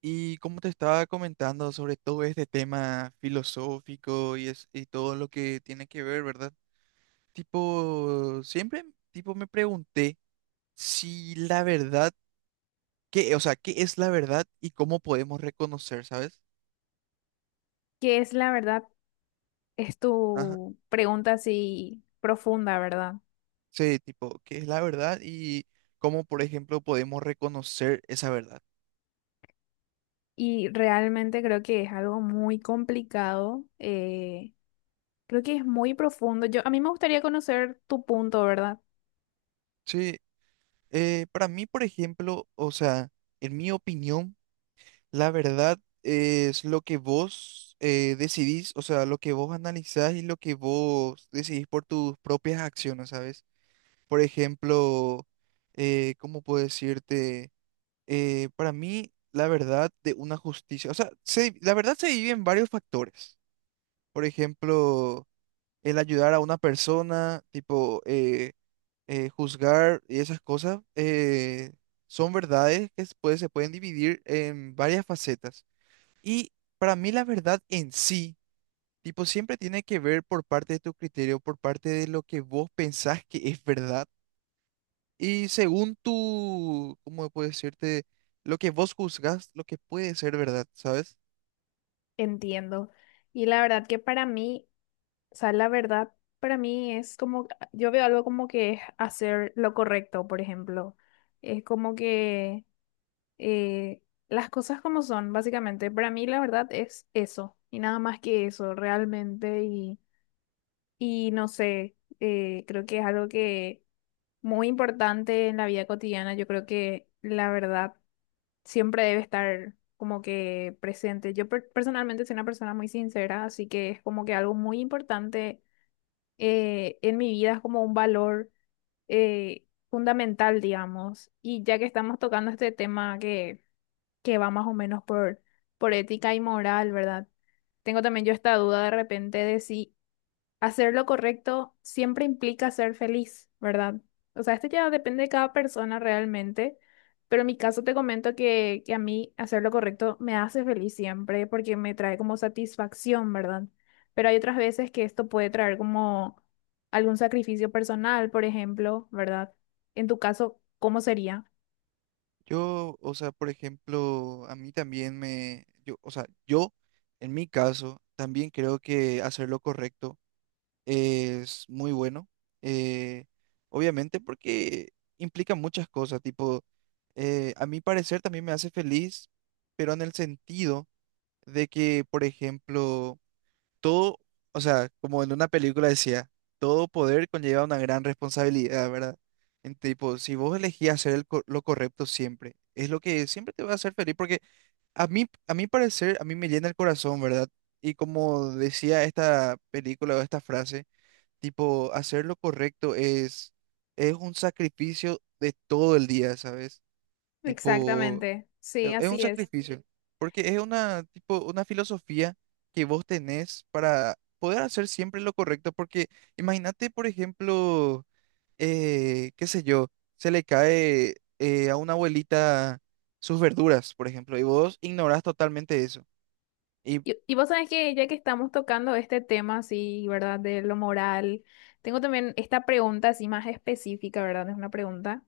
Y como te estaba comentando sobre todo este tema filosófico y todo lo que tiene que ver, ¿verdad? Tipo, siempre tipo me pregunté si la verdad, o sea, qué es la verdad y cómo podemos reconocer, ¿sabes? Que es la verdad? Es Ajá. tu pregunta así profunda, ¿verdad? Sí, tipo, qué es la verdad y cómo, por ejemplo, podemos reconocer esa verdad. Y realmente creo que es algo muy complicado, creo que es muy profundo. Yo, a mí me gustaría conocer tu punto, ¿verdad? Sí, para mí, por ejemplo, o sea, en mi opinión, la verdad es lo que vos decidís, o sea, lo que vos analizás y lo que vos decidís por tus propias acciones, ¿sabes? Por ejemplo, ¿cómo puedo decirte? Para mí, la verdad de una justicia, o sea, la verdad se divide en varios factores. Por ejemplo, el ayudar a una persona, tipo, juzgar y esas cosas, son verdades que se pueden dividir en varias facetas. Y para mí la verdad en sí, tipo, siempre tiene que ver por parte de tu criterio, por parte de lo que vos pensás que es verdad. Y según tu, ¿cómo puedo decirte? Lo que vos juzgás, lo que puede ser verdad, ¿sabes? Entiendo. Y la verdad que para mí, o sea, la verdad para mí es como, yo veo algo como que es hacer lo correcto, por ejemplo. Es como que eh, las cosas como son, básicamente. Para mí la verdad es eso y nada más que eso realmente y no sé, creo que es algo que muy importante en la vida cotidiana. Yo creo que la verdad siempre debe estar como que presente. Yo personalmente soy una persona muy sincera, así que es como que algo muy importante en mi vida, es como un valor eh, fundamental, digamos. Y ya que estamos tocando este tema que va más o menos por ética y moral, ¿verdad? Tengo también yo esta duda de repente de si hacer lo correcto siempre implica ser feliz, ¿verdad? O sea, esto ya depende de cada persona realmente, pero en mi caso te comento que a mí hacer lo correcto me hace feliz siempre porque me trae como satisfacción, ¿verdad? Pero hay otras veces que esto puede traer como algún sacrificio personal, por ejemplo, ¿verdad? En tu caso, ¿cómo sería? Yo, o sea, por ejemplo, a mí también me, yo, en mi caso, también creo que hacer lo correcto es muy bueno, eh, obviamente porque implica muchas cosas, tipo, a mi parecer también me hace feliz, pero en el sentido de que, por ejemplo, todo, o sea, como en una película decía, todo poder conlleva una gran responsabilidad, ¿verdad? En tipo, si vos elegís hacer lo correcto siempre, es lo que siempre te va a hacer feliz, porque a mí, a mi parecer, a mí me llena el corazón, ¿verdad? Y como decía esta película o esta frase, tipo, hacer lo correcto es un sacrificio de todo el día, ¿sabes? Tipo, Exactamente, sí, es un así sí, es. sacrificio, porque es tipo, una filosofía que vos tenés para poder hacer siempre lo correcto, porque imagínate, por ejemplo, qué sé yo, se le cae a una abuelita sus verduras, por ejemplo, y vos ignorás totalmente eso. Y Y vos sabés que ya que estamos tocando este tema así, ¿verdad? De lo moral, tengo también esta pregunta así más específica, ¿verdad? Es una pregunta.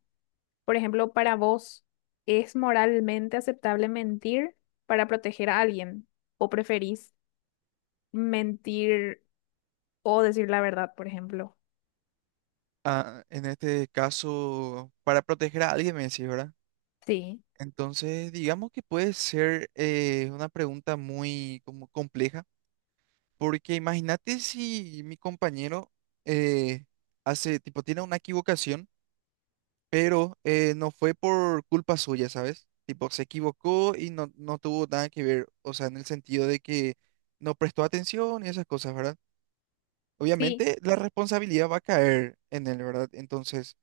Por ejemplo, para vos, ¿es moralmente aceptable mentir para proteger a alguien? ¿O preferís mentir o decir la verdad, por ejemplo? ah, en este caso, para proteger a alguien, me decís, ¿verdad? Sí, Entonces, digamos que puede ser una pregunta muy como compleja, porque imagínate si mi compañero eh, tipo, tiene una equivocación, pero no fue por culpa suya, ¿sabes? Tipo, se equivocó y no tuvo nada que ver, o sea, en el sentido de que no prestó atención y esas cosas, ¿verdad? sí, Obviamente la responsabilidad va a caer en él, ¿verdad? Entonces,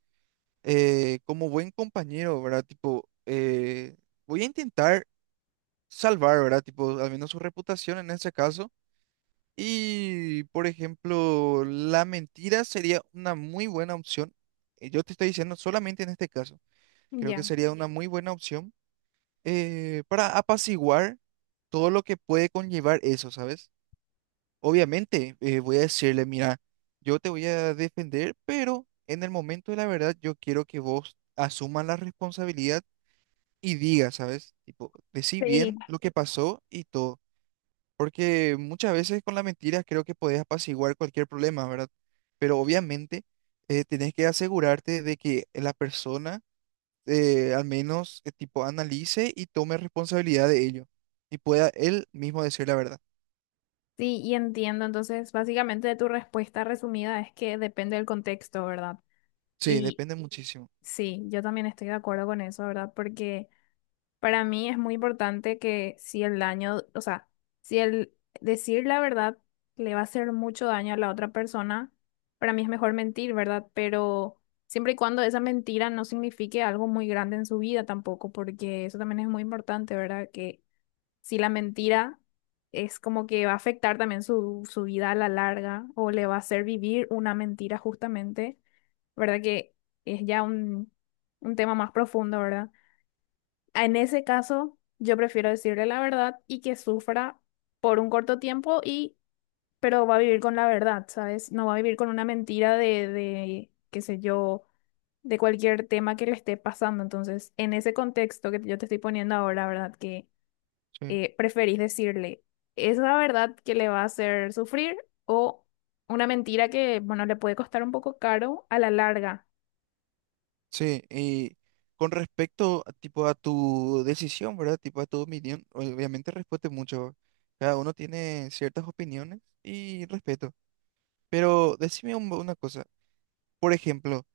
como buen compañero, ¿verdad? Tipo, voy a intentar salvar, ¿verdad? Tipo, al menos su reputación en ese caso. Y, por ejemplo, la mentira sería una muy buena opción. Yo te estoy diciendo solamente en este caso. Creo que ya. sería una muy buena opción para apaciguar todo lo que puede conllevar eso, ¿sabes? Obviamente, voy a decirle, mira, yo te voy a defender, pero en el momento de la verdad yo quiero que vos asumas la responsabilidad y digas, ¿sabes? Tipo, decí Sí, bien lo que pasó y todo. Porque muchas veces con las mentiras creo que podés apaciguar cualquier problema, ¿verdad? Pero obviamente tenés que asegurarte de que la persona al menos tipo analice y tome responsabilidad de ello y pueda él mismo decir la verdad. sí, y entiendo. Entonces, básicamente de tu respuesta resumida es que depende del contexto, ¿verdad? Sí, Y depende muchísimo. sí, yo también estoy de acuerdo con eso, ¿verdad? Porque... para mí es muy importante que si el daño, o sea, si el decir la verdad le va a hacer mucho daño a la otra persona, para mí es mejor mentir, ¿verdad? Pero siempre y cuando esa mentira no signifique algo muy grande en su vida tampoco, porque eso también es muy importante, ¿verdad? Que si la mentira es como que va a afectar también su vida a la larga o le va a hacer vivir una mentira justamente, ¿verdad? Que es ya un tema más profundo, ¿verdad? En ese caso, yo prefiero decirle la verdad y que sufra por un corto tiempo y, pero va a vivir con la verdad, ¿sabes? No va a vivir con una mentira de, qué sé yo, de cualquier tema que le esté pasando. Entonces, en ese contexto que yo te estoy poniendo ahora, ¿verdad? Que Sí. Preferís decirle esa verdad que le va a hacer sufrir o una mentira que, bueno, le puede costar un poco caro a la larga, Sí, y con respecto a, tipo a tu decisión, ¿verdad? Tipo a tu opinión, obviamente respeto mucho. Cada uno tiene ciertas opiniones y respeto. Pero decime una cosa. Por ejemplo,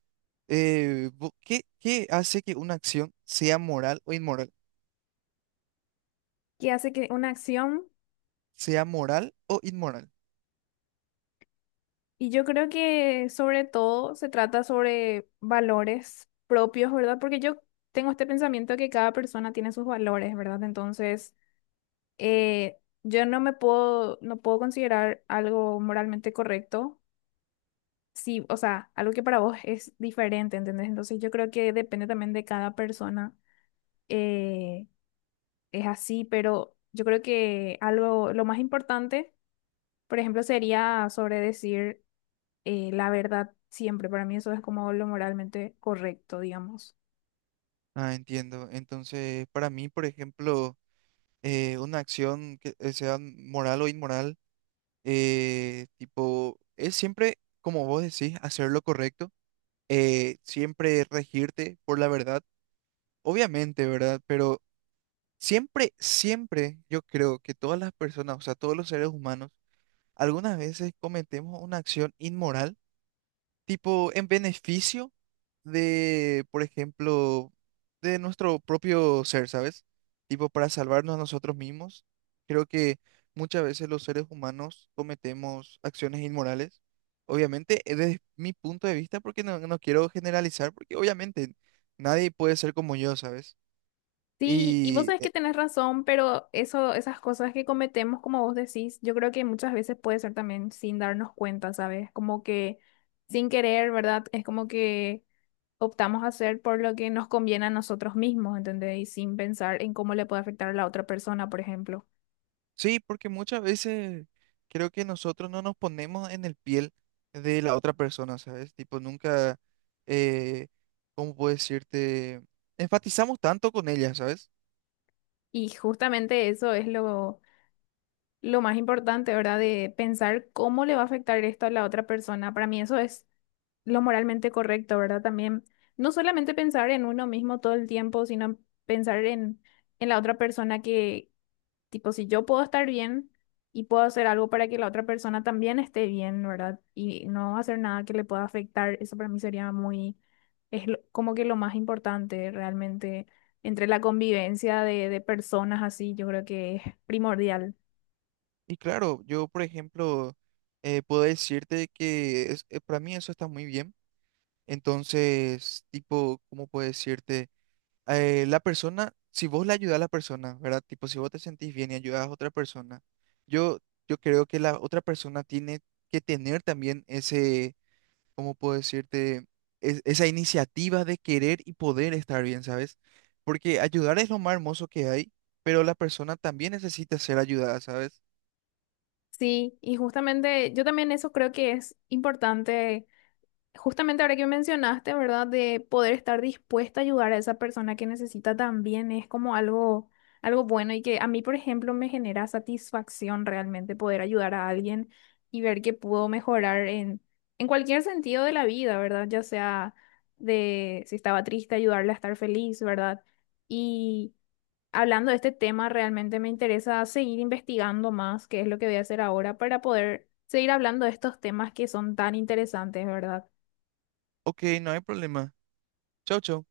¿Qué hace que una acción sea moral o inmoral? que hace que una acción. Sea moral o inmoral. Y yo creo que sobre todo se trata sobre valores propios, ¿verdad? Porque yo tengo este pensamiento que cada persona tiene sus valores, ¿verdad? Entonces, yo no me puedo, no puedo considerar algo moralmente correcto, sí, o sea, algo que para vos es diferente, ¿entendés? Entonces, yo creo que depende también de cada persona, eh, es así, pero yo creo que algo, lo más importante, por ejemplo, sería sobre decir la verdad siempre. Para mí eso es como lo moralmente correcto, digamos. Ah, entiendo. Entonces, para mí, por ejemplo, una acción que sea moral o inmoral, tipo, es siempre, como vos decís, hacer lo correcto, siempre regirte por la verdad, obviamente, ¿verdad? Pero siempre, siempre, yo creo que todas las personas, o sea, todos los seres humanos, algunas veces cometemos una acción inmoral tipo en beneficio de, por ejemplo, de nuestro propio ser, ¿sabes? Tipo para salvarnos a nosotros mismos. Creo que muchas veces los seres humanos cometemos acciones inmorales. Obviamente, desde mi punto de vista, porque no quiero generalizar, porque obviamente nadie puede ser como yo, ¿sabes? Sí, y vos Y sabés que tenés razón, pero eso, esas cosas que cometemos, como vos decís, yo creo que muchas veces puede ser también sin darnos cuenta, ¿sabes? Como que sin querer, ¿verdad? Es como que optamos a hacer por lo que nos conviene a nosotros mismos, ¿entendés? Y sin pensar en cómo le puede afectar a la otra persona, por ejemplo. sí, porque muchas veces creo que nosotros no nos ponemos en el piel de la otra persona, ¿sabes? Tipo, nunca, eh, ¿cómo puedo decirte? Enfatizamos tanto con ella, ¿sabes? Y justamente eso es lo más importante, ¿verdad? De pensar cómo le va a afectar esto a la otra persona. Para mí eso es lo moralmente correcto, ¿verdad? También no solamente pensar en uno mismo todo el tiempo, sino pensar en la otra persona que, tipo, si yo puedo estar bien y puedo hacer algo para que la otra persona también esté bien, ¿verdad? Y no hacer nada que le pueda afectar, eso para mí sería muy, es lo- como que lo más importante realmente entre la convivencia de personas así, yo creo que es primordial. Y claro, yo, por ejemplo, puedo decirte que para mí eso está muy bien. Entonces, tipo, ¿cómo puedo decirte? La persona, si vos le ayudas a la persona, ¿verdad? Tipo, si vos te sentís bien y ayudas a otra persona, yo, yo creo que la otra persona tiene que tener también ese, ¿cómo puedo decirte? Esa iniciativa de querer y poder estar bien, ¿sabes? Porque ayudar es lo más hermoso que hay, pero la persona también necesita ser ayudada, ¿sabes? Sí, y justamente yo también eso creo que es importante. Justamente ahora que mencionaste, ¿verdad? De poder estar dispuesta a ayudar a esa persona que necesita también es como algo, algo bueno y que a mí, por ejemplo, me genera satisfacción realmente poder ayudar a alguien y ver que pudo mejorar en cualquier sentido de la vida, ¿verdad? Ya sea de si estaba triste, ayudarle a estar feliz, ¿verdad? Y hablando de este tema, realmente me interesa seguir investigando más, qué es lo que voy a hacer ahora para poder seguir hablando de estos temas que son tan interesantes, ¿verdad? Ok, no hay problema. Chau, chau.